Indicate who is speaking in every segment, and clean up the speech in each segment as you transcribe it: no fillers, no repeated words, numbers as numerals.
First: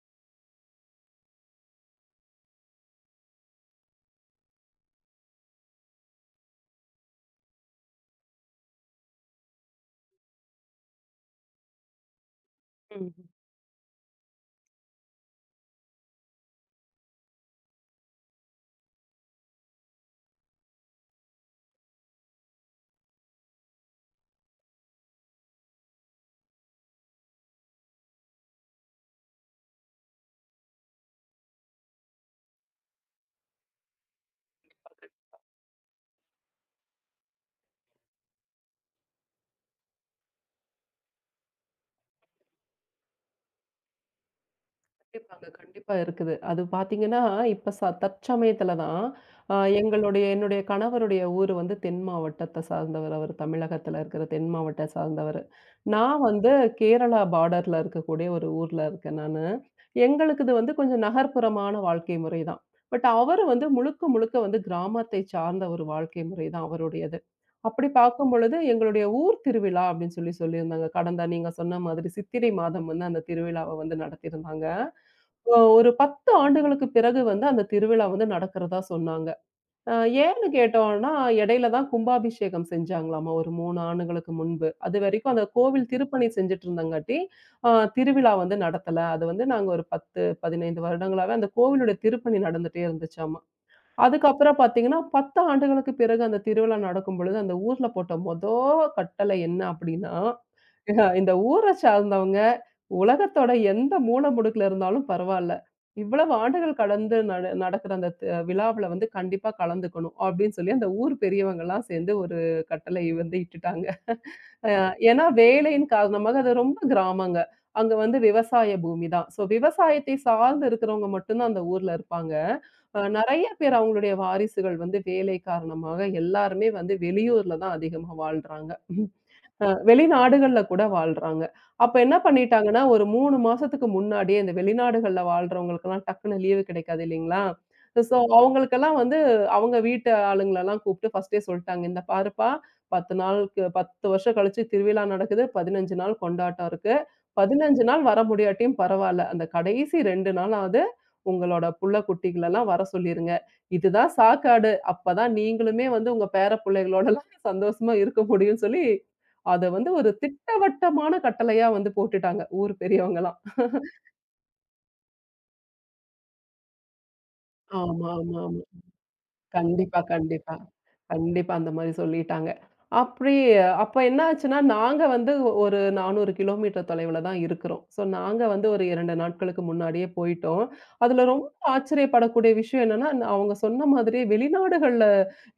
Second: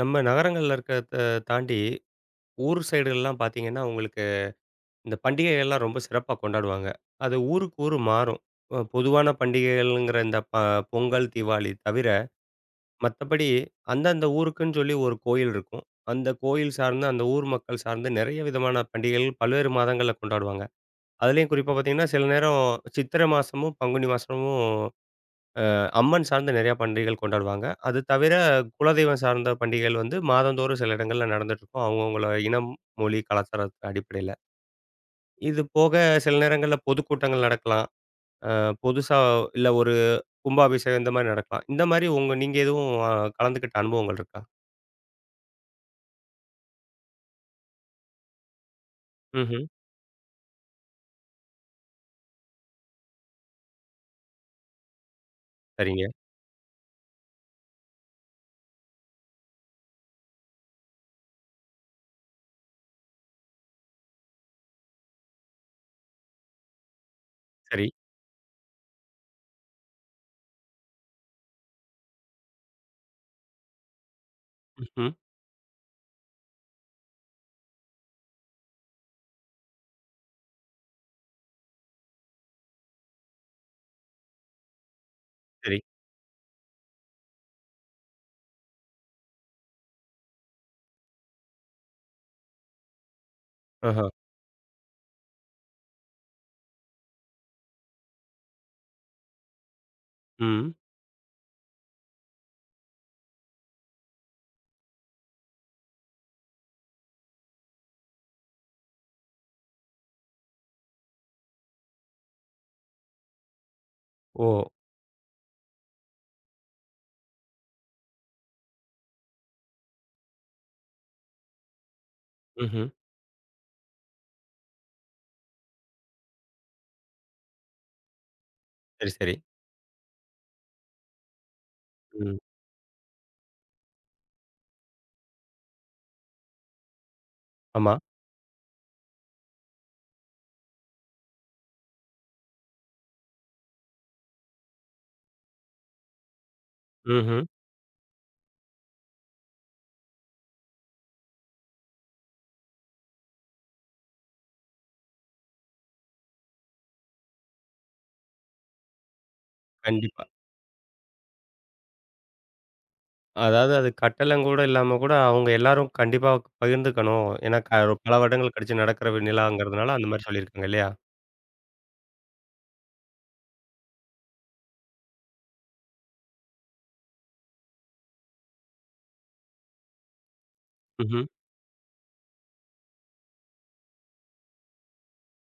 Speaker 1: நம்ம நகரங்கள்ல இருக்கிறத தாண்டி ஊர் சைடுகள்லாம் பார்த்தீங்கன்னா, உங்களுக்கு இந்த பண்டிகைகள்லாம் ரொம்ப சிறப்பா கொண்டாடுவாங்க. அது ஊருக்கு ஊர் மாறும். பொதுவான பண்டிகைகள்ங்கிற இந்த பொங்கல், தீவாளி தவிர,
Speaker 2: ம்ஹ்ம்.
Speaker 1: மத்தபடி அந்தந்த ஊருக்குன்னு சொல்லி ஒரு கோயில் இருக்கும். அந்த கோயில் சார்ந்து, அந்த ஊர் மக்கள் சார்ந்து நெறைய விதமான பண்டிகைகள் பல்வேறு மாதங்கள்ல கொண்டாடுவாங்க. அதுலயும் குறிப்பா பார்த்தீங்கன்னா, சில நேரம் சித்திரை மாசமும், பங்குனி மாசமும் அம்மன் சார்ந்த நிறையா பண்டிகைகள் கொண்டாடுவாங்க. அது தவிர குலதெய்வம் சார்ந்த பண்டிகைகள் வந்து மாதந்தோறும் சில இடங்கள்ல நடந்துட்டுருக்கும். அவங்கவங்கள இனம், மொழி, கலாச்சாரத்தின் அடிப்படையில. இது போக சில நேரங்கள்ல பொதுக்கூட்டங்கள் நடக்கலாம். அ புதுசா இல்ல ஒரு கும்பாபிஷேகம் இந்த மாரி நடக்கலாம். இந்த மாரி நீங்க எதுவும் கலந்துக்கிட்ட அனுபவங்கள் இருக்கா?
Speaker 2: கண்டிப்பாங்க. கண்டிப்பா இருக்குது. அது பார்த்தீங்கன்னா, இப்ப தற்சமயத்துல தான். அ
Speaker 1: ம்ஹ்ம்.
Speaker 2: எங்களுடைய என்னுடைய கணவருடைய ஊர் வந்து தென் மாவட்டத்த சார்ந்தவர். அவர் தமிழகத்துல இருக்கிற தென் மாவட்ட சார்ந்தவர்.
Speaker 1: சரிங்க.
Speaker 2: நான் வந்து கேரளா பார்டர்ல இருக்கக்கூடிய ஒரு ஊர்ல இருக்கேன் நானு. எங்களுக்குது வந்து கொஞ்சம் நகர்ப்புறமான வாழ்க்கை முறை தான். பட் அவரு வந்து முழுக்க, முழுக்க வந்து கிராமத்தை சார்ந்த ஒரு வாழ்க்கை முறை தான் அவருடையது.
Speaker 1: சரி.
Speaker 2: அப்படி பார்க்கும் பொழுது எங்களுடைய ஊர் திருவிழா அப்படின்னு சொல்லியிருந்தாங்க. கடந்த நீங்க சொன்ன மாதிரி சித்திரை மாதம் வந்து அந்த திருவிழாவ வந்து நடத்தியிருந்தாங்க.
Speaker 1: ம்ஹ்ம்.
Speaker 2: ஒரு 10 ஆண்டுகளுக்கு பிறகு வந்து அந்த திருவிழா வந்து நடக்கிறதா சொன்னாங்க. அ ஏன்னு கேட்டோம்னா, இடையில தான் கும்பாபிஷேகம் செஞ்சாங்களாமா ஒரு 3 ஆண்டுகளுக்கு முன்பு. அதுவரைக்கும் அந்த
Speaker 1: சரி.
Speaker 2: கோவில் திருப்பணி செஞ்சுட்டு இருந்தங்காட்டி, அ திருவிழா வந்து நடத்தல. அது வந்து நாங்க ஒரு 10, 15 வருடங்களாவே அந்த கோவிலுடைய திருப்பணி நடந்துட்டே இருந்துச்சாமா.
Speaker 1: ஆஹா.
Speaker 2: அதுக்கப்புறம் பார்த்தீங்கன்னா, 10 ஆண்டுகளுக்கு பிறகு அந்த திருவிழா நடக்கும் பொழுது, அந்த ஊர்ல போட்ட கட்டளை என்ன அப்படின்னா,
Speaker 1: ம்.
Speaker 2: ஆஹா, இந்த ஊர சார்ந்தவங்க, உலகத்தோட எந்த முடுக்குல இருந்தாலும் பரவால்ல. இவ்வளவு ஆண்டுகள் கடந்து நடக்கிற அந்த விழாவுல வந்து கண்டிப்பா கலந்துக்கணும். அப்படின்னு சொல்லி அந்த ஊர் பெரியவங்கலாம் சேர்ந்து ஒரு கட்டளை வந்து இட்டுட்டாங்க.
Speaker 1: ஓ!
Speaker 2: அ ஏன்னா வேலையின் காரணமாக அது ரொம்ப கிராமங்க. அங்க வந்து விவசாய பூமி தான். ஸோ விவசாயத்தை சார்ந்து இருக்கிறவங்க மட்டும் தான் அந்த ஊர்ல இருப்பாங்க.
Speaker 1: ம்ஹ்ம்.
Speaker 2: நெறைய பேர் அவங்களுடைய வாரிசுகள் வந்து வேலை காரணமாக எல்லாருமே வந்து வெளியூர்ல தான் அதிகமா வாழ்றாங்க.
Speaker 1: சரி, சரி.
Speaker 2: வெளிநாடுகள்ல கூட வாழ்றாங்க. அப்ப என்ன
Speaker 1: ம்.
Speaker 2: பண்ணிட்டாங்கன்னா, ஒரு 3 மாசத்துக்கு முன்னாடியே இந்த வெளிநாடுகள்ல வாழ்றவங்களுக்கெல்லாம் டக்குனு லீவு கிடைக்காது இல்லைங்களா?
Speaker 1: ஆமா.
Speaker 2: சோ அவங்களுக்கெல்லாம் வந்து அவங்க வீட்டு ஆளுங்களலாம் கூப்பிட்டு ஃபர்ஸ்ட்டே சொல்ட்டாங்க. "இந்த பாருப்பா 10 நாளுக்கு 10 வருஷம் கழிச்சு திருவிழா நடக்குது. 15 நாள் கொண்டாட்டம் இருக்கு.
Speaker 1: ம்ஹ்ம்.
Speaker 2: 15 நாள் வர முடியாட்டியும் பரவால்ல. அந்த கடைசி 2 நாளாவது உங்களோட புள்ள குட்டிகளெல்லாம் வர சொல்லிருங்க. இதுதான் சாக்காடு. அப்பதான் நீங்களுமே வந்து உங்க பேர பிள்ளைகளோடலாம் சந்தோஷமா இருக்க முடியும்னு" சொல்லி அத வந்து ஒரு
Speaker 1: கண்டிப்பா.
Speaker 2: திட்டவட்டமான கட்டளையா வந்து போட்டுட்டாங்க, ஊர் பெரியவங்கலாம்.
Speaker 1: அதாவது அது கட்டணங்கூட இல்லாம கூட, அவங்க எல்லாரும் கண்டிப்பா பகிர்ந்துக்கணும். ஏன்னா ஒரு
Speaker 2: ஆமா,
Speaker 1: பல
Speaker 2: ஆமா,
Speaker 1: வருடங்கள்
Speaker 2: ஆமா.
Speaker 1: கழிச்சு நடக்கிற நிலாங்கிறதுனால
Speaker 2: கண்டிப்பா,
Speaker 1: அந்த மாரி
Speaker 2: கண்டிப்பா.
Speaker 1: சொல்லியிருக்காங்க இல்லையா?
Speaker 2: கண்டிப்பா அந்த மாரி சொல்லிட்டாங்க. அப்படி அப்ப என்ன ஆச்சுன்னா, நாங்க வந்து ஒரு 400 கிலோமீட்டர் தொலைவுல தான் இருக்கிறோம். ஸோ நாங்க வந்து ஒரு 2 நாட்களுக்கு முன்னாடியே போயிட்டோம்.
Speaker 1: ம்ஹ்ம்.
Speaker 2: அதுல ரொம்ப ஆச்சரியப்படக்கூடிய விஷயம் என்னன்னா, அவங்க சொன்ன மாதிரியே வெளிநாடுகள்ல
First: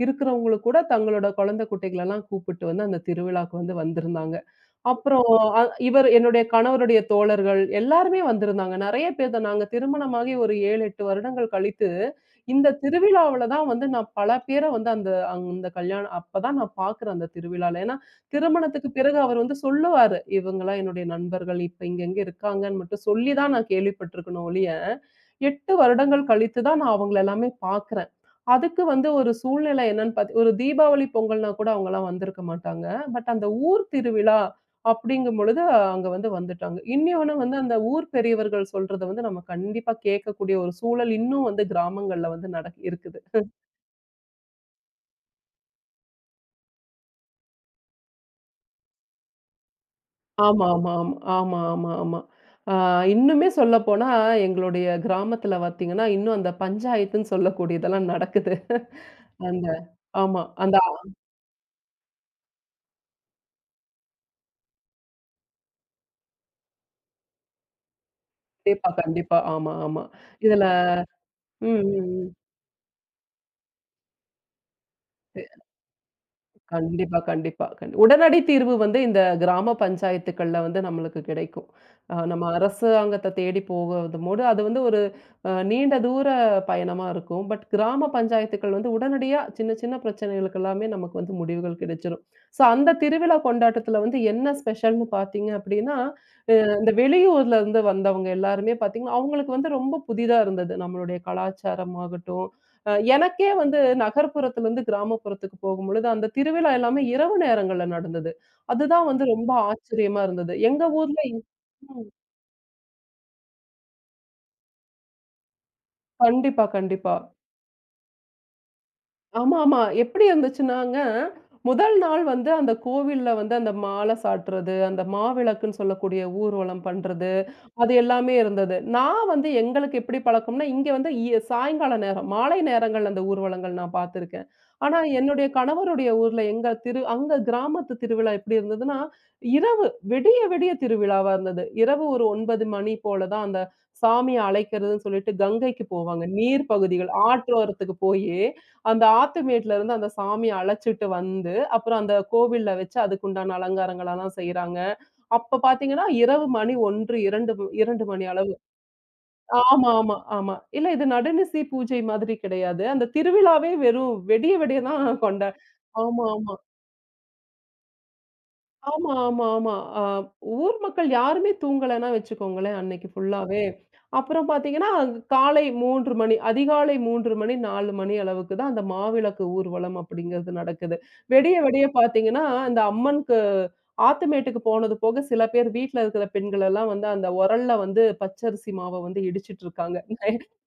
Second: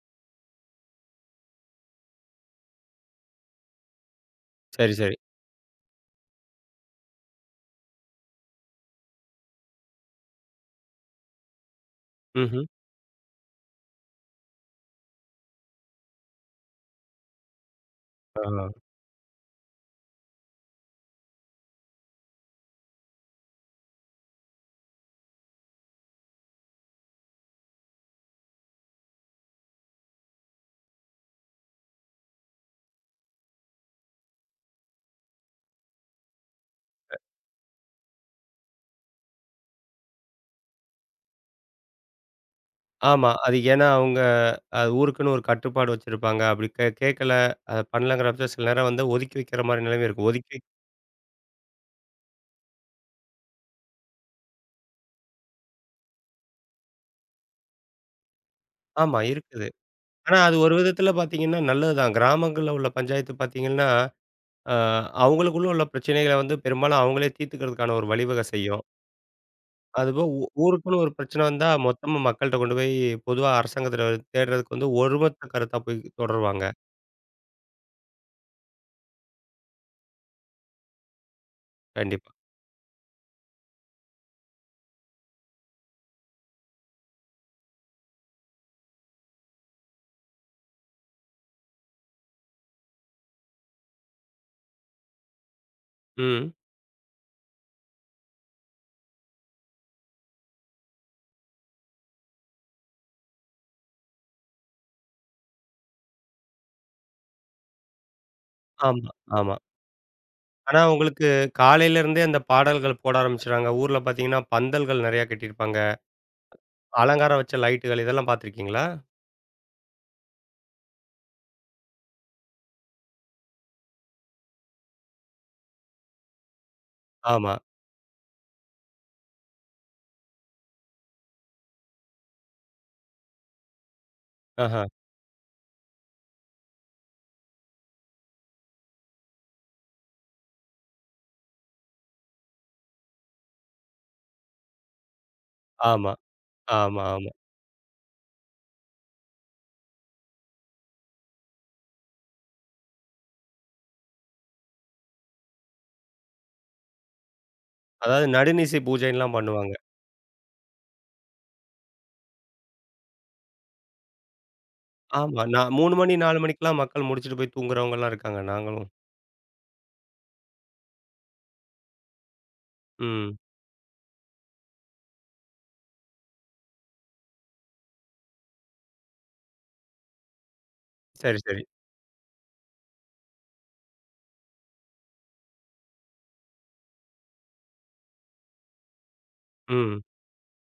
Speaker 2: இருக்கிறவங்களும் கூட தங்களோட குழந்தை குட்டிகளெல்லாம் கூப்பிட்டு வந்து அந்த திருவிழாவுக்கு வந்திருந்தாங்க.
Speaker 1: சரி, சரி.
Speaker 2: அப்புறம் அ இவர் என்னுடைய கணவருடைய தோழர்கள் எல்லாருமே வந்திருந்தாங்க. நெறைய பேர் தான் நாங்க திருமணமாகி ஒரு 7, 8 வருடங்கள் கழித்து,
Speaker 1: ம்ஹ்ம்.
Speaker 2: இந்த திருவிழாவுல தான் வந்து நான் பல பேர வந்து அந்த அந்த கல்யாணம் அப்பதான் நான் பார்க்குறேன் அந்த திருவிழால. ஏன்னா,
Speaker 1: ஆ.
Speaker 2: திருமணத்துக்கு பிறகு அவர் வந்து சொல்லுவாரு. இவங்கலாம் என்னுடைய நண்பர்கள். இப்ப இங்கங்க இருக்காங்கன்னு மட்டும் சொல்லி தான் நான் கேள்விப்பட்டிருக்கணும் ஒழிய, 8 வருடங்கள் கழித்து தான் நான் அவங்கள எல்லாமே பார்க்குறேன். அதுக்கு வந்து ஒரு சூழ்நிலை என்னன்னு பாத்து ஒரு தீபாவளி, பொங்கல்னா கூட அவங்கலாம் வந்திருக்க மாட்டாங்க. பட் அந்த ஊர் திருவிழா அப்படிங்கும் பொழுது அங்க வந்து வந்துட்டாங்க. இன்னொன்னு வந்து அந்த ஊர் பெரியவர்கள் சொல்றத வந்து நம்ம கண்டிப்பா கேட்கக்கூடிய ஒரு சூழல் இன்னும் வந்து கிராமங்கள்ல வந்து இருக்குது.
Speaker 1: ஆமா. அது ஏன்னா அது ஊருக்குன்னு ஒரு கட்டுப்பாடு வச்சிருப்பாங்க. அப்படி கேட்கல, அத பண்ணலங்கிறப்ப சில நேரம் வந்து ஒதுக்கி வைக்கிற மாரி நிலைமை இருக்கும்.
Speaker 2: ஆமா, ஆமா, ஆமா. ஆமா, ஆமா, ஆமா. ஆ இன்னுமே சொல்லப்போனா எங்களுடைய கிராமத்துல பார்த்தீங்கன்னா, இன்னும் அந்த பஞ்சாயத்துன்னு சொல்லக்கூடியதெல்லாம் நடக்குது.
Speaker 1: ஆமா இருக்குது.
Speaker 2: அந்த
Speaker 1: ஆனா
Speaker 2: ஆமா.
Speaker 1: அது ஒரு விதத்தில பார்த்தீங்கன்னா நல்லது தான். கிராமங்கள்ல உள்ள பஞ்சாயத்து பார்த்தீங்கன்னா, அ அவங்களுக்குள்ள உள்ள பிரச்சனைகள வந்து பெரும்பாலும் அவங்களே தீர்த்துக்கிறதுக்கான ஒரு வழிவகை செய்யும்.
Speaker 2: கண்டிப்பா, கண்டிப்பா. ஆமா, ஆமா.
Speaker 1: அதுபோக
Speaker 2: இதுல
Speaker 1: ஊருக்குன்னு ஒரு பிரச்சனை
Speaker 2: ம்,
Speaker 1: வந்தா,
Speaker 2: ம்,
Speaker 1: மொத்தமா
Speaker 2: ம்.
Speaker 1: மக்கள்ட்ட கொண்டு போய் பொதுவா அரசாங்கத்தில தேடுறதுக்கு வந்து ஒருமத்த கருத்தா போய் தொடருவாங்க.
Speaker 2: கண்டிப்பா, கண்டிப்பா. உடனடி தீர்வு வந்து இந்த கிராம பஞ்சாயத்துக்கள்ல வந்து நம்மளுக்கு கிடைக்கும்.
Speaker 1: கண்டிப்பா.
Speaker 2: நம்ம அரசாங்கத்த தேடி போகும்போது, அது வந்து ஒரு நீண்ட தூர பயணமா இருக்கும். பட் கிராம பஞ்சாயத்துக்கள் வந்து உடனடியா சின்ன சின்ன பிரச்சனைகளுக்கு எல்லாமே நமக்கு வந்து முடிவுகள் கிடைச்சிரும். ஸோ அந்த திருவிழா கொண்டாட்டத்துல வந்து என்ன ஸ்பெஷல்ன்னு பார்த்தீங்க அப்படின்னா,
Speaker 1: ம்.
Speaker 2: அ இந்த வெளியூர்ல இருந்து வந்தவங்க எல்லாருமே பார்த்தீங்கன்னா, அவங்களுக்கு வந்து ரொம்ப புதிதா இருந்தது. நம்மளுடைய கலாச்சாரம் ஆகட்டும், எனக்கே வந்து நகர்ப்புறத்துல இருந்து கிராமப்புறத்துக்கு போகும்பொழுது, அந்த திருவிழா எல்லாமே இரவு நேரங்கள்ல நடந்தது. அதுதான்
Speaker 1: ஆமா,
Speaker 2: வந்து ரொம்ப
Speaker 1: ஆமா.
Speaker 2: ஆச்சரியமா இருந்தது.
Speaker 1: ஆனா
Speaker 2: எங்க ஊர்ல.
Speaker 1: உங்களுக்கு காலையில
Speaker 2: ம்.
Speaker 1: இருந்தே அந்த பாடல்கள் போட ஆரம்பிச்சுடுறாங்க. ஊர்ல பார்த்தீங்கன்னா, பந்தல்கள் நெறையா கட்டியிருப்பாங்க.
Speaker 2: கண்டிப்பா, கண்டிப்பா.
Speaker 1: அலங்காரம் வச்ச லைட்டுகள் இதெல்லாம் பார்த்துருக்கீங்களா?
Speaker 2: ஆமாமா. எப்படி இருந்துச்சுன்னாங்க, முதல் நாள் வந்து அந்த கோவில்ல வந்து அந்த மாலை சாட்டுறது, அந்த மாவிளக்குன்னு சொல்லக்கூடிய ஊர்வலம் பண்றது.
Speaker 1: ஆமா.
Speaker 2: அது எல்லாமே இருந்தது. நான் வந்து எங்களுக்கு எப்படி பழக்கம்னா, இங்க வந்து சாயங்கால நேரம், மாலை நேரங்கள்ல அந்த ஊர்வலங்கள் நான் பார்த்துருக்கேன்.
Speaker 1: ஆஹா.
Speaker 2: ஆனா என்னுடைய கணவருடைய ஊர்ல எங்க அங்க கிராமத்து திருவிழா எப்படி இருந்ததுன்னா, இரவு விடிய விடிய திருவிழாவா இருந்தது. இரவு ஒரு 9 மணி போல தான் அந்த சாமிய அழைக்கிறதுன்னு சொல்லிட்டு கங்கைக்கு
Speaker 1: ஆமா,
Speaker 2: போவாங்க. நீர்
Speaker 1: ஆமா,
Speaker 2: பகுதிகள்
Speaker 1: ஆமா.
Speaker 2: ஆற்றோரத்துக்கு போயி, அந்த ஆத்துமேட்ல இருந்து அந்த சாமிய அழைச்சுட்டு வந்து, அப்புறம் அந்த கோவில்ல வச்சு அதுக்குண்டான அலங்காரங்களெல்லாம் செய்றாங்க. அப்ப பார்த்தீங்கன்னா, இரவு மணி 1, 2
Speaker 1: அதாவது
Speaker 2: மணி அளவு.
Speaker 1: நடுநிசி பூஜைன்லாம் பண்ணுவாங்க.
Speaker 2: ஆமா, ஆமா, ஆமா. இல்ல இது நடுநிசி பூஜை மாதிரி கிடையாது. அந்த திருவிழாவே வெறும் வெடிய வெடிய தான்
Speaker 1: ஆமா.
Speaker 2: கொண்ட.
Speaker 1: நான் 3 மணி
Speaker 2: ஆமா.
Speaker 1: 4 மணிக்கெல்லாம் மக்கள் முடிச்சுட்டு போய் தூங்குறவங்கலாம் இருக்காங்க. நாங்களும்.
Speaker 2: ஆமா, ஆமா, ஆமா. அ ஊர் மக்கள் யாருமே தூங்கலன்னா வச்சுக்கோங்களேன், அன்னைக்கு
Speaker 1: ம்.
Speaker 2: ஃபுல்லாவே. அப்புறம் பார்த்தீங்கன்னா, காலை 3 மணி அதிகாலை 3 மணி, 4 மணி அளவுக்கு தான் அந்த மாவிளக்கு ஊர்வலம் அப்படிங்கிறது நடக்குது.
Speaker 1: சரி,
Speaker 2: விடிய
Speaker 1: சரி.
Speaker 2: விடிய பார்த்தீங்கன்னா, இந்த அம்மனுக்கு ஆத்துமேட்டுக்கு போனது போக சில பேர் வீட்ல இருக்கிற பெண்கள் எல்லாம் வந்து அந்த உரல்ல வந்து பச்சரிசி மாவ வந்து இடிச்சிட்டு இருக்காங்க.
Speaker 1: ம்.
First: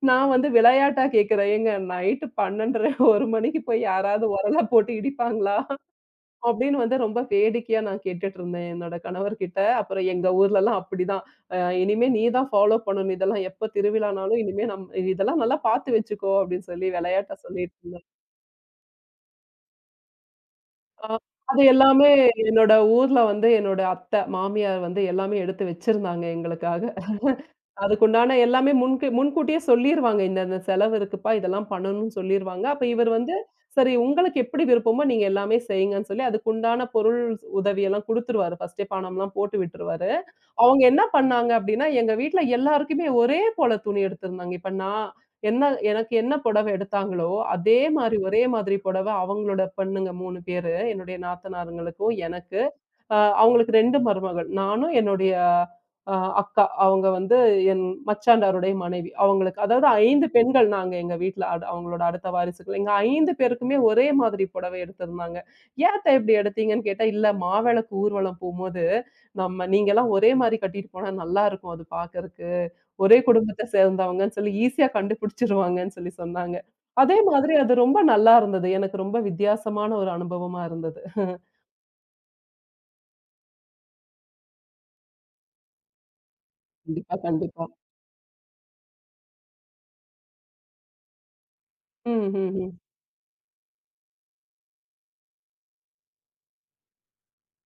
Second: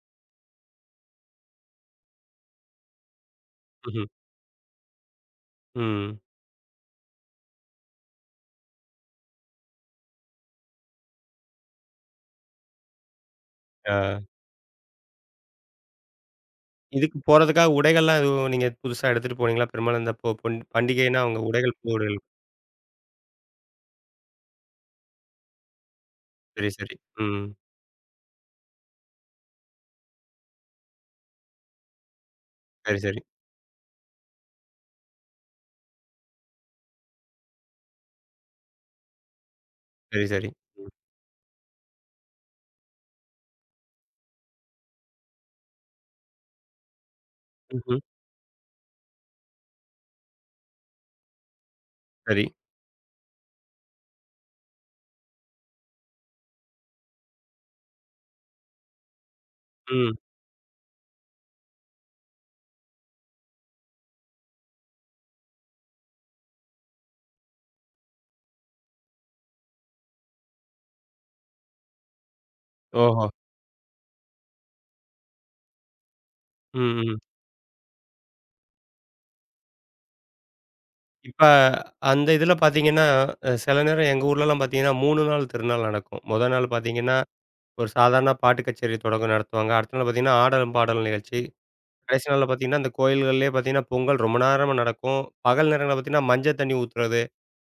Speaker 2: நான் வந்து விளையாட்டா கேட்கிறேன், "ஏங்க நைட்டு 12:30, 1 மணிக்கு போய்
Speaker 1: ம்ஹ்ம்.
Speaker 2: யாராவது உரல போட்டு இடிப்பாங்களா?"
Speaker 1: ம்.
Speaker 2: அப்படின்னு வந்து ரொம்ப வேடிக்கையா நான் கேட்டுட்டு இருந்தேன் என்னோட கணவர்கிட்ட. அப்புறம் எங்க ஊர்லலாம் அப்படிதான். "இனிமே நீ தான் ஃபாலோ பண்ணணும். இதெல்லாம் எப்ப
Speaker 1: ஆ.
Speaker 2: திருவிழானாலும் இனிமே நம் இதெல்லாம் நல்லா பார்த்து வச்சுக்கோ" அப்படின்னு சொல்லி
Speaker 1: இதுக்கு
Speaker 2: விளையாட்டா
Speaker 1: போறதுக்காக
Speaker 2: சொல்லிட்டு இருந்தாரு.
Speaker 1: உடைகள்லாம் எதுவும் நீங்க புதுசா எடுத்துட்டு போனீங்களா? பெரும்பாலும் இந்த பொன்
Speaker 2: ஆ.
Speaker 1: பண்டிகைன்னா அவங்க
Speaker 2: அது
Speaker 1: உடைகள்
Speaker 2: எல்லாமே
Speaker 1: போடுகள்.
Speaker 2: என்னோட ஊர்ல வந்து என்னோட அத்தை, மாமியார் வந்து எல்லாமே எடுத்து வச்சிருந்தாங்க
Speaker 1: சரி,
Speaker 2: எங்களுக்காக.
Speaker 1: சரி. ம்.
Speaker 2: அதுக்குண்டான எல்லாமே முன்கூட்டியே சொல்லிருவாங்க. இந்த இந்த செலவு இருக்குப்பா, இதெல்லாம் பண்ணணும்னு சொல்லிருவாங்க. அப்ப
Speaker 1: சரி,
Speaker 2: இவர்
Speaker 1: சரி.
Speaker 2: வந்து, சரி உங்களுக்கு எப்படி விருப்பமோ நீங்க எல்லாமே செய்யுங்கன்னு சொல்லி, அதுக்குண்டான பொருள் உதவியெல்லாம் குடுத்துருவாரு. ஃபர்ஸ்ட்டே பணம்லாம் போட்டு விட்டுருவாரு.
Speaker 1: சரி, சரி.
Speaker 2: அவங்க
Speaker 1: ம்.
Speaker 2: என்ன பண்ணாங்க அப்படின்னா, எங்க வீட்ல எல்லாருக்குமே ஒரே போல துணி எடுத்திருந்தாங்க. இப்ப நான் என்ன எனக்கு என்ன புடவை எடுத்தாங்களோ, அதே
Speaker 1: ம்ஹ்ம்.
Speaker 2: மாரி ஒரே மாதிரி புடவை அவங்களோட பொண்ணுங்க 3 பேரு, என்னுடைய நாத்தனாருங்களுக்கும்,
Speaker 1: சரி.
Speaker 2: எனக்கு. அவங்களுக்கு 2 மருமகள். நானும் என்னுடைய அ அக்கா. அவங்க வந்து என் மச்சாண்டாருடைய மனைவி. அவங்களுக்கு அதாவது
Speaker 1: ம்.
Speaker 2: 5 பெண்கள் நாங்க எங்க வீட்ல. அவங்களோட அடுத்த வாரிசுகள். எங்க 5 பேருக்குமே ஒரே மாதிரி புடவை எடுத்திருந்தாங்க. "ஏத்த இப்படி எடுத்தீங்கன்னு?" கேட்டா, "இல்ல மாவிளக்கு ஊர்வலம் போம்போது, நம்ம நீங்கலாம் ஒரே மாரி கட்டிட்டு போனா நல்லா இருக்கும் அது பார்க்கறக்கு. ஒரே
Speaker 1: ஓஹோ!
Speaker 2: குடும்பத்த சேர்ந்தவங்கன்னு சொல்லி ஈஸியா கண்டுபிடிச்சுருவாங்கன்னு" சொல்லி சொன்னாங்க.
Speaker 1: ம், ம்.
Speaker 2: அதே மாதிரி அது ரொம்ப நல்லா இருந்தது. எனக்கு ரொம்ப வித்தியாசமான ஒரு அனுபவமா இருந்தது.
Speaker 1: இப்ப அந்த இதுல பார்த்தீங்கன்னா, சில நேரம் எங்க ஊர்லலாம் பார்த்தீங்கன்னா, 3 நாள் திருநாள் நடக்கும். மொத நாள் பார்த்தீங்கன்னா,
Speaker 2: கண்டிப்பா, கண்டிப்பா.
Speaker 1: ஒரு சாதாரண பாட்டு கச்சேரி தொடக்கம் நடத்துவாங்க. அடுத்த நாள் பார்த்தீங்கன்னா, ஆடலும், பாடலும் நிகழ்ச்சி.
Speaker 2: ம்,
Speaker 1: கடைசி நாள்ல
Speaker 2: ம், ம்.
Speaker 1: பார்த்தீங்கன்னா, அந்த கோயில்கள்லயே பார்த்தீங்கன்னா, பொங்கல் ரொம்ப நேரமா நடக்கும். பகல் நேரங்கள்ல பார்த்தீங்கன்னா, மஞ்ச தண்ணி ஊத்துறது,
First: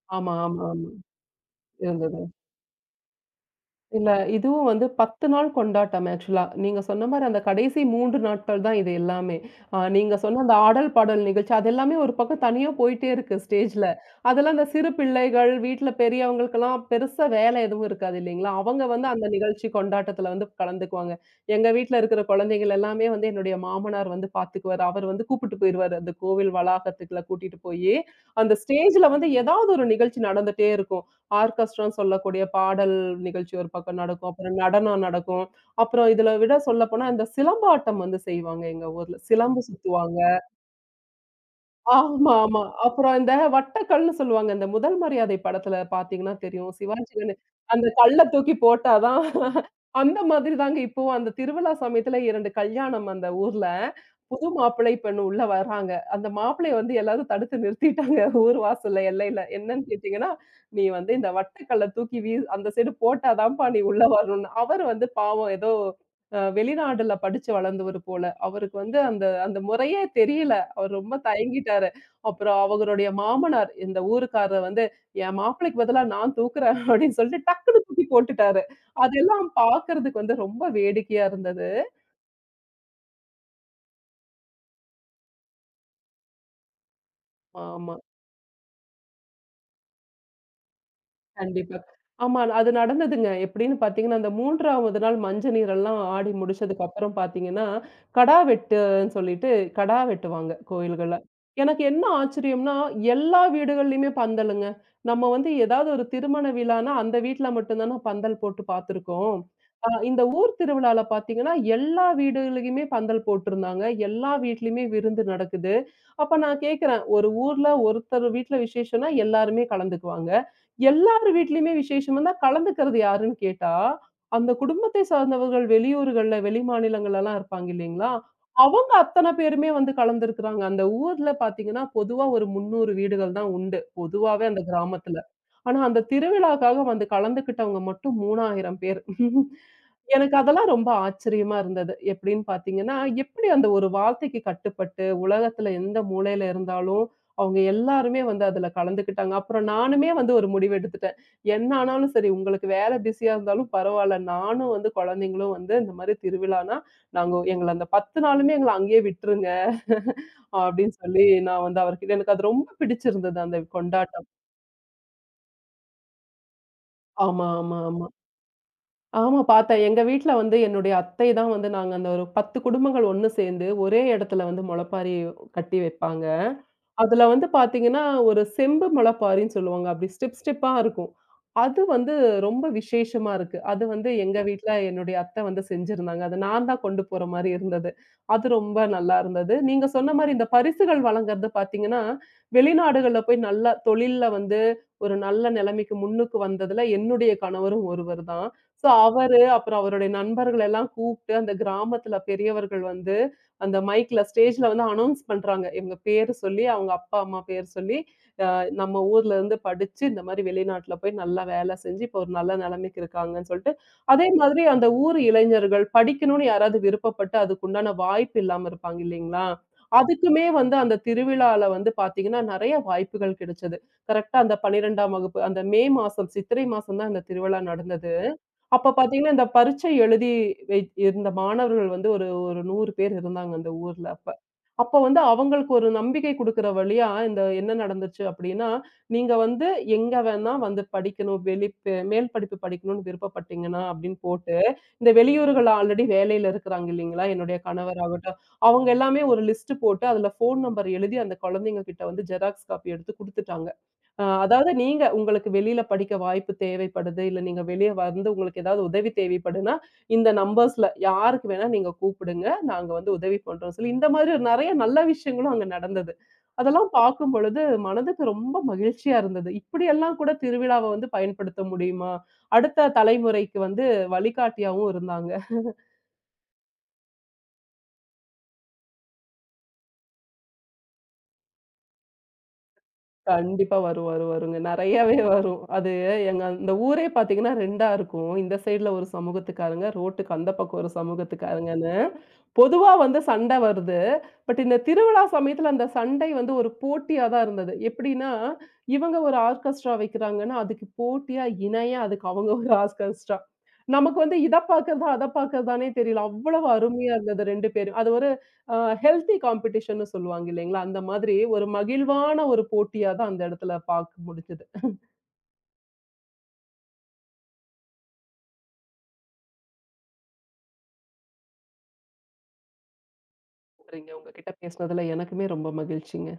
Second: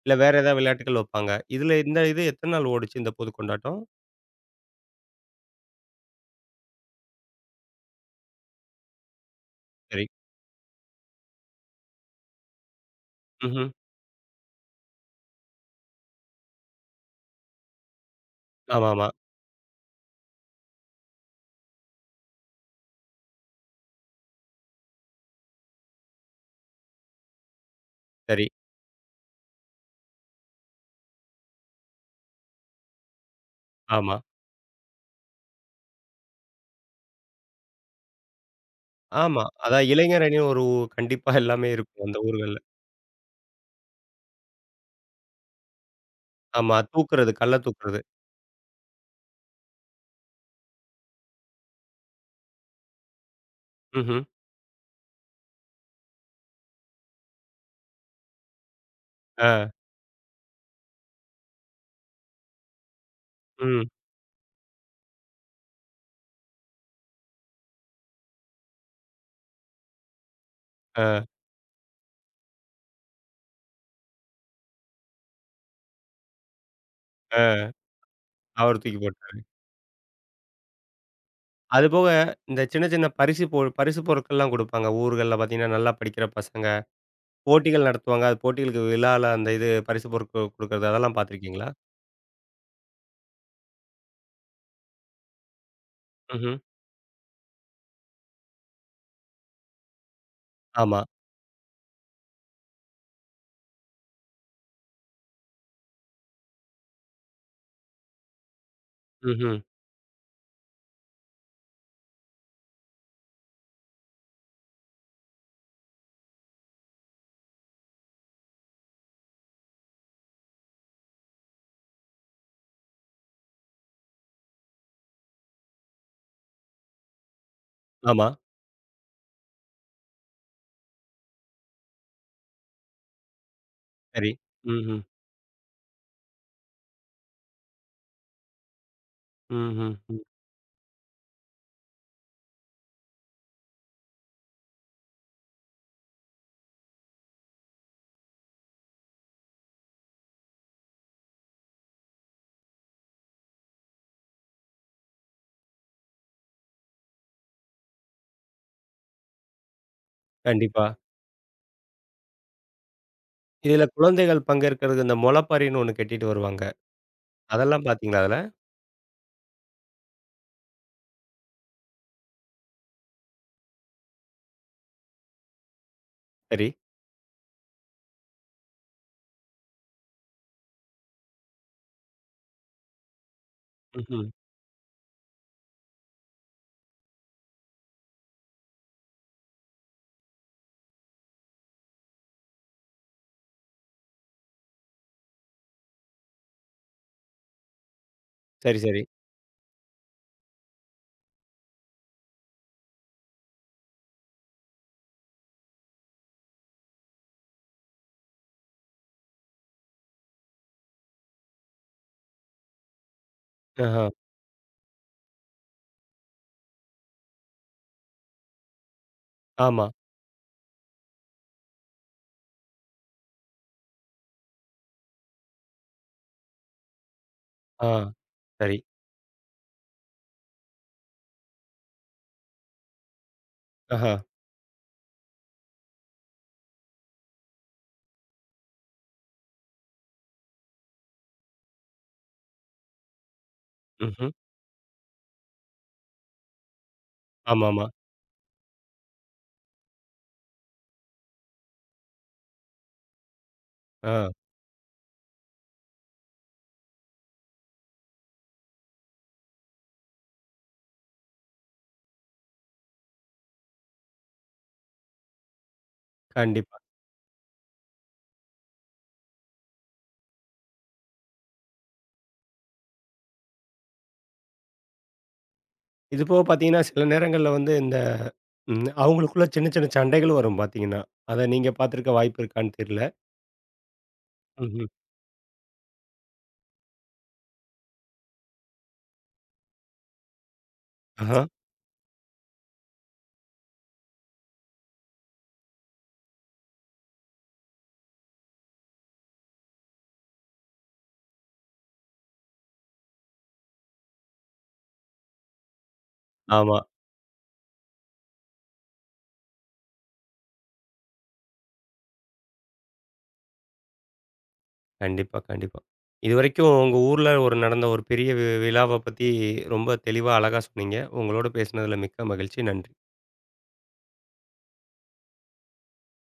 Speaker 1: இல்ல வேற
Speaker 2: ஆமா,
Speaker 1: ஏதாவது
Speaker 2: ஆமா, ஆமா.
Speaker 1: விளையாட்டுகள் வைப்பாங்க. இதுல இந்த
Speaker 2: இருந்தது.
Speaker 1: இது எத்தன நாள் ஓடுச்சு இந்த பொது கொண்டாட்டம்?
Speaker 2: இல்ல இதுவும் வந்து 10 நாள் கொண்டாட்டம் ஆக்சுவலா. நீங்க சொன்ன மாரி அந்த கடைசி 3 நாட்கள் தான் இது எல்லாமே.
Speaker 1: சரி.
Speaker 2: நீங்க சொன்ன அந்த ஆடல், பாடல் நிகழ்ச்சி அது எல்லாமே ஒரு பக்கம் தனியா போயிட்டே இருக்கு
Speaker 1: ம்ஹ்ம்.
Speaker 2: ஸ்டேஜ்ல. அதெல்லாம் அந்த சிறு பிள்ளைகள், வீட்ல பெரியவங்களுக்கெல்லாம் பெருசா வேலை எதுவும் இருக்காது இல்லைங்களா? அவங்க
Speaker 1: ஆமாமா.
Speaker 2: வந்து அந்த நிகழ்ச்சி கொண்டாட்டத்துல வந்து கலந்துக்குவாங்க. எங்க வீட்ல இருக்கிற குழந்தைகள் எல்லாமே வந்து என்னுடைய மாமனார் வந்து பார்த்துக்குவாரு. அவர் வந்து கூப்பிட்டு போயிருவாரு. அந்த கோவில் வளாகத்துக்குள்ள கூட்டிட்டு போயி,
Speaker 1: சரி.
Speaker 2: அந்த ஸ்டேஜ்ல வந்து ஏதாவது ஒரு நிகழ்ச்சி நடந்துட்டே இருக்கும். ஆர்கெஸ்ட்ரான்னு சொல்லக்கூடிய பாடல் நிகழ்ச்சி ஒரு பக்கம்
Speaker 1: ஆமா.
Speaker 2: நடக்கும். அப்புறம் நடனம் நடக்கும். அப்புறம் இதுல விட சொல்லப்போனா, இந்த சிலம்பாட்டம் வந்து செய்வாங்க எங்க ஊர்ல.
Speaker 1: ஆமா.
Speaker 2: சிலம்பு
Speaker 1: அதான்
Speaker 2: சுத்துவாங்க.
Speaker 1: இளைஞர் அணின்னு ஒரு கண்டிப்பா எல்லாமே இருக்கும் அந்த
Speaker 2: ஆமா,
Speaker 1: ஊர்கள்ல.
Speaker 2: ஆமா. அப்புறம் இந்த வட்டக்கல்ன்னு சொல்லுவாங்க. இந்த முதல் மரியாதை படத்துல பார்த்தீங்கன்னா தெரியும்.
Speaker 1: ஆமா.
Speaker 2: சிவாஜி
Speaker 1: தூக்குறது,
Speaker 2: கணே
Speaker 1: கல்ல
Speaker 2: அந்த
Speaker 1: தூக்குறது.
Speaker 2: கல்ல தூக்கி போட்டா தான் அந்த மாதிரி தாங்க. இப்போ அந்த திருவிழா சமயத்துல 2 கல்யாணம் அந்த ஊர்ல.
Speaker 1: ம்ஹ்ம்.
Speaker 2: புது மாப்பிள்ளை பெண்ணு உள்ள வர்றாங்க. அந்த மாப்பிள்ளைய வந்து எல்லாரும் தடுத்து நிறுத்திட்டாங்க ஊர் வாசல்ல எல்லையில.
Speaker 1: ஆ.
Speaker 2: என்னன்னு கேட்டீங்கன்னா, "நீ வந்து இந்த வட்டக்கல்ல தூக்கி வீ அந்த சைடு போட்டா தான்ப்பா நீ
Speaker 1: ம்.
Speaker 2: உள்ள வரணும்னு." அவரு வந்து பாவம் ஏதோ வெளிநாடுல படிச்சு வளர்ந்தவரு போல. அவருக்கு வந்து அந்த அந்த முறையே தெரியல. அவர் ரொம்ப
Speaker 1: ஆ.
Speaker 2: தயங்கிட்டாரு. அப்புறம் அவருடைய மாமனார் இந்த ஊருக்காரர் வந்து, "என் மாப்பிள்ளைக்கு பதிலா நான் தூக்குறேன்" அப்படின்னு
Speaker 1: ஆ.
Speaker 2: சொல்லிட்டு டக்குன்னு தூக்கி போட்டுட்டாரு.
Speaker 1: அவரு தூக்கி போட்டாரு.
Speaker 2: அதெல்லாம் பார்க்கறதுக்கு வந்து ரொம்ப வேடிக்கையா இருந்தது.
Speaker 1: அதுபோக இந்த சின்ன சின்ன பரிசு பொருட்கள்லாம் குடுப்பாங்க. ஊர்கள்ல பார்த்தீங்கன்னா, நல்லா படிக்கிற பசங்க போட்டிகள்
Speaker 2: ஆமா.
Speaker 1: நடத்துவாங்க. அது போட்டிகளுக்கு விழால அந்த இது பரிசு பொருட்கள் குடுக்கறது அதெல்லாம் பார்த்துருக்கீங்களா?
Speaker 2: கண்டிப்பா. ஆமா. அது நடந்ததுங்க. எப்படின்னு பார்த்தீங்கன்னா, அந்த 3வது நாள் மஞ்ச நீரெல்லாம் ஆடி
Speaker 1: ம்ஹ்ம்.
Speaker 2: முடிச்சதுக்கு அப்புறம் பார்த்தீங்கன்னா, கடா வெட்டுன்னு சொல்லிட்டு கடா வெட்டுவாங்க
Speaker 1: ஆமா.
Speaker 2: கோயில்கள்ல. எனக்கு என்ன ஆச்சரியம்னா, எல்லா வீடுகள்லயுமே பந்தலுங்க. நம்ம வந்து ஏதாவது ஒரு திருமண விழான்னா, அந்த வீட்ல மட்டும் தான பந்தல் போட்டு பார்த்துருக்கோம்.
Speaker 1: ம்ஹ்ம்.
Speaker 2: இந்த ஊர் திருவிழால பார்த்தீங்கன்னா, எல்லா வீடுகளுக்குமே பந்தல் போட்டிருந்தாங்க. எல்லா வீட்லயுமே விருந்து நடக்குது. அப்ப நான் கேட்கிறேன், ஒரு ஊர்ல ஒருத்தர் வீட்ல விசேஷம்னா எல்லாருமே கலந்துக்குவாங்க. எல்லார் வீட்லயுமே விசேஷம் வந்தா கலந்துக்கிறது யாருன்னு கேட்டா, அந்த குடும்பத்தை சார்ந்தவர்கள் வெளியூர்கள்ல, வெளி மாநிலங்கள்லலாம் இருப்பாங்க இல்லைங்களா?
Speaker 1: ஆமா.
Speaker 2: அவங்க அத்தன பேருமே வந்து கலந்திருக்கிறாங்க. அந்த ஊர்ல பார்த்தீங்கன்னா, பொதுவா ஒரு 300 வீடுகள் தான் உண்டு.
Speaker 1: சரி.
Speaker 2: பொதுவாவே அந்த
Speaker 1: ம்ஹ்ம்.
Speaker 2: கிராமத்துல. ஆனா அந்த திருவிழாக்காக வந்து கலந்துக்கிட்டவங்க மட்டும் 3000 பேர்.
Speaker 1: ம்ஹ்ம். ம்.
Speaker 2: எனக்கு அதெல்லாம் ரொம்ப ஆச்சரியமா இருந்தது. எப்படின்னு பார்த்தீங்கன்னா, எப்படி அந்த ஒரு வார்த்தைக்கு கட்டுப்பட்டு, உலகத்துல எந்த மூலையில இருந்தாலும் அவங்க எல்லாருமே வந்து அதுல கலந்துக்கிட்டாங்க. அப்புறம் நானுமே வந்து ஒரு முடிவு எடுத்துட்டேன். என்ன ஆனாலும் சரி, உங்களுக்கு வேலை பிஸியா இருந்தாலும் பரவால்ல. நானும் வந்து குழந்தைங்களும் வந்து இந்த மாரி திருவிழான்னா, நாங்க எங்கள அந்த 10 நாளுமே எங்கள அங்கேயே விட்டுருங்க.
Speaker 1: கண்டிப்பா.
Speaker 2: அப்படின்னு சொல்லி நான் வந்து அவர்கிட்ட எனக்கு அது ரொம்ப பிடிச்சிருந்தது அந்த
Speaker 1: இதுல
Speaker 2: கொண்டாட்டம்.
Speaker 1: குழந்தைகள் பங்கேற்கிறதுக்கு இந்த முளப்பரின்னு ஒண்ணு கட்டிட்டு வருவாங்க.
Speaker 2: ஆமா, ஆமா,
Speaker 1: அதெல்லாம்
Speaker 2: ஆமா.
Speaker 1: பார்த்தீங்களா அதுல?
Speaker 2: ஆமா பார்த்தேன். எங்க வீட்ல வந்து என்னுடைய அத்தை தான் வந்து நாங்க அந்த ஒரு 10 குடும்பங்கள் ஒண்ணு சேர்ந்து ஒரே இடத்துல வந்து முளைப்பாரி கட்டி வைப்பாங்க.
Speaker 1: சரி.
Speaker 2: அதுல வந்து பாத்தீங்கன்னா, ஒரு செம்பு முளைப்பாரின்னு சொல்லுவாங்க. அப்படி ஸ்டெப் ஸ்டெப்பா இருக்கும். அது வந்து ரொம்ப விசேஷமா இருக்கு. அது வந்து
Speaker 1: ம்ஹ்ம்.
Speaker 2: எங்க வீட்ல என்னுடைய அத்தை வந்து செஞ்சிருந்தாங்க. அது நான் தான் கொண்டு போற மாரி இருந்தது. அது ரொம்ப நல்லா இருந்தது. நீங்க சொன்ன மாரி இந்த பரிசுகள் வழங்குறது பாத்தீங்கன்னா, வெளிநாடுகள்ல போய் நல்லா தொழில்ல வந்து ஒரு நல்ல நிலைமைக்கு முன்னுக்கு வந்ததுல என்னுடைய கணவரும் ஒருவர் தான்.
Speaker 1: சரி,
Speaker 2: ஸோ
Speaker 1: சரி.
Speaker 2: அவரு, அப்புறம் அவருடைய நண்பர்கள் எல்லாம் கூப்ட்டு அந்த கிராமத்துல பெரியவர்கள் வந்து அந்த மைக்ல, ஸ்டேஜ்ல வந்து அனவுன்ஸ் பண்றாங்க. இவங்க பேரு சொல்லி, அவங்க அப்பா, அம்மா பேர் சொல்லி, நம்ம ஊர்ல இருந்து படிச்சு, இந்த மாரி வெளிநாட்டுல போய் நல்லா வேலை செஞ்சு, இப்போ ஒரு நல்ல நிலைமைக்கு இருக்காங்கன்னு சொல்ட்டு,
Speaker 1: ஆஹா.
Speaker 2: அதே மாதிரி அந்த ஊர் இளைஞர்கள் படிக்கணும்னு யாராவது விருப்பப்பட்டு, அதுக்கு உண்டான வாய்ப்பு இல்லாம இருப்பாங்க இல்லைங்களா?
Speaker 1: ஆமா.
Speaker 2: அதுக்குமே வந்து அந்த திருவிழால வந்து பார்த்தீங்கன்னா, நெறைய வாய்ப்புகள் கிடைச்சது. கரெக்ட்டா அந்த 12ஆம் வகுப்பு, அந்த மே மாசம், சித்திரை மாசம் தான் அந்த திருவிழா
Speaker 1: ஆ.
Speaker 2: நடந்தது.
Speaker 1: சரி.
Speaker 2: அப்ப பார்த்தீங்கன்னா, இந்த பரீட்சை எழுதி வை இருந்த மாணவர்கள் வந்து ஒரு ஒரு 100 பேர் இருந்தாங்க அந்த ஊர்ல
Speaker 1: ஆஹா.
Speaker 2: அப்ப. அப்ப வந்து அவங்களுக்கு ஒரு நம்பிக்கை குடுக்குற வழியா, இந்த என்ன நடந்துச்சு அப்படின்னா, நீங்க வந்து எங்க வேணா வந்து படிக்கணும். வெளி பெ மேல் படிப்பு படிக்கணும்னு விருப்பப்பட்டீங்கன்னா அப்படின்னு
Speaker 1: ம்ஹ்ம்.
Speaker 2: போட்டு, இந்த வெளியூர்கள்ல ஆல்ரெடி வேலையில இருக்கிறாங்க இல்லைங்களா? என்னுடைய
Speaker 1: ஆமாமா.
Speaker 2: கணவர் ஆகட்டும், அவங்க எல்லாமே ஒரு லிஸ்ட் போட்டு, அதுல ஃபோன் நம்பர் எழுதி அந்த குழந்தைங்க கிட்ட வந்து ஜெராக்ஸ் காப்பி எடுத்து குடுத்துட்டாங்க.
Speaker 1: ஆ.
Speaker 2: அதாவது நீங்க உங்களுக்கு வெளியில படிக்க வாய்ப்பு தேவைப்படுது, இல்ல நீங்க வெளிய வந்து உங்களுக்கு ஏதாவது உதவி தேவைப்படுன்னா, இந்த நம்பர்ஸ்ல யாருக்கு வேணா நீங்க கூப்பிடுங்க. நாங்க வந்து உதவி பண்றோம்னு சொல்லி, இந்த மாதிரி நெறைய நல்ல விஷயங்களும் அங்க நடந்தது.
Speaker 1: கண்டிப்பா.
Speaker 2: அதெல்லாம் பார்க்கும் பொழுது மனதுக்கு ரொம்ப மகிழ்ச்சியா இருந்தது. இப்படியெல்லாம் கூட திருவிழாவ வந்து பயன்படுத்த முடியுமா? அடுத்த தலைமுறைக்கு வந்து வழிகாட்டியாவும் இருந்தாங்க.
Speaker 1: இது போக பார்த்தீங்கன்னா, சில நேரங்கள்ல வந்து இந்த அவங்களுக்குள்ள சின்ன சின்ன சண்டைகளும் வரும் பார்த்தீங்கன்னா. அத நீங்க பார்த்துருக்க வாய்ப்பு இருக்கான்னு தெரியல.
Speaker 2: கண்டிப்பா வரும், வரும், வருங்க.
Speaker 1: ம்ஹ்ம்.
Speaker 2: நெறையாவே வரும். அது எங்க அந்த ஊரே பார்த்தீங்கன்னா 2ஆ இருக்கும். இந்த சைடுல ஒரு சமூகத்துக்காரங்க, ரோட்டுக்கு அந்த பக்கம் ஒரு
Speaker 1: ஆஹா.
Speaker 2: சமூகத்துக்காரங்கன்னு. பொதுவா வந்து சண்டை வருது. பட் இந்த திருவிழா சமயத்துல அந்த சண்டை வந்து ஒரு போட்டியா தான் இருந்தது. எப்படின்னா, இவங்க ஒரு ஆர்கெஸ்ட்ரா வைக்கிறாங்கன்னா, அதுக்கு போட்டியா இணையா அதுக்கு அவங்க ஒரு ஆர்கெஸ்ட்ரா. நமக்கு வந்து இத பார்க்கறதா, அத பார்க்கறதானே தெரியல. அவ்வளவு
Speaker 1: ஆமா.
Speaker 2: அருமையா இருந்தது 2 பேரும். அது அ ஹெல்த்தி காம்படிஷன்னு சொல்லுவாங்க இல்லைங்களா? அந்த மாதிரி ஒரு மகிழ்வான ஒரு போட்டியா தான் அந்த இடத்துல பார்க்க முடிஞ்சது.
Speaker 1: கண்டிப்பா, கண்டிப்பா. இதுவரைக்கும் உங்க ஊர்ல ஒரு நடந்த ஒரு பெரிய விழாவ பத்தி ரொம்ப தெளிவா, அழகா சொன்னீங்க. உங்களோட பேசினதுல மிக்க மகிழ்ச்சி. நன்றி.
Speaker 2: உங்ககிட்ட பேசினதுல எனக்குமே ரொம்ப மகிழ்ச்சிங்க.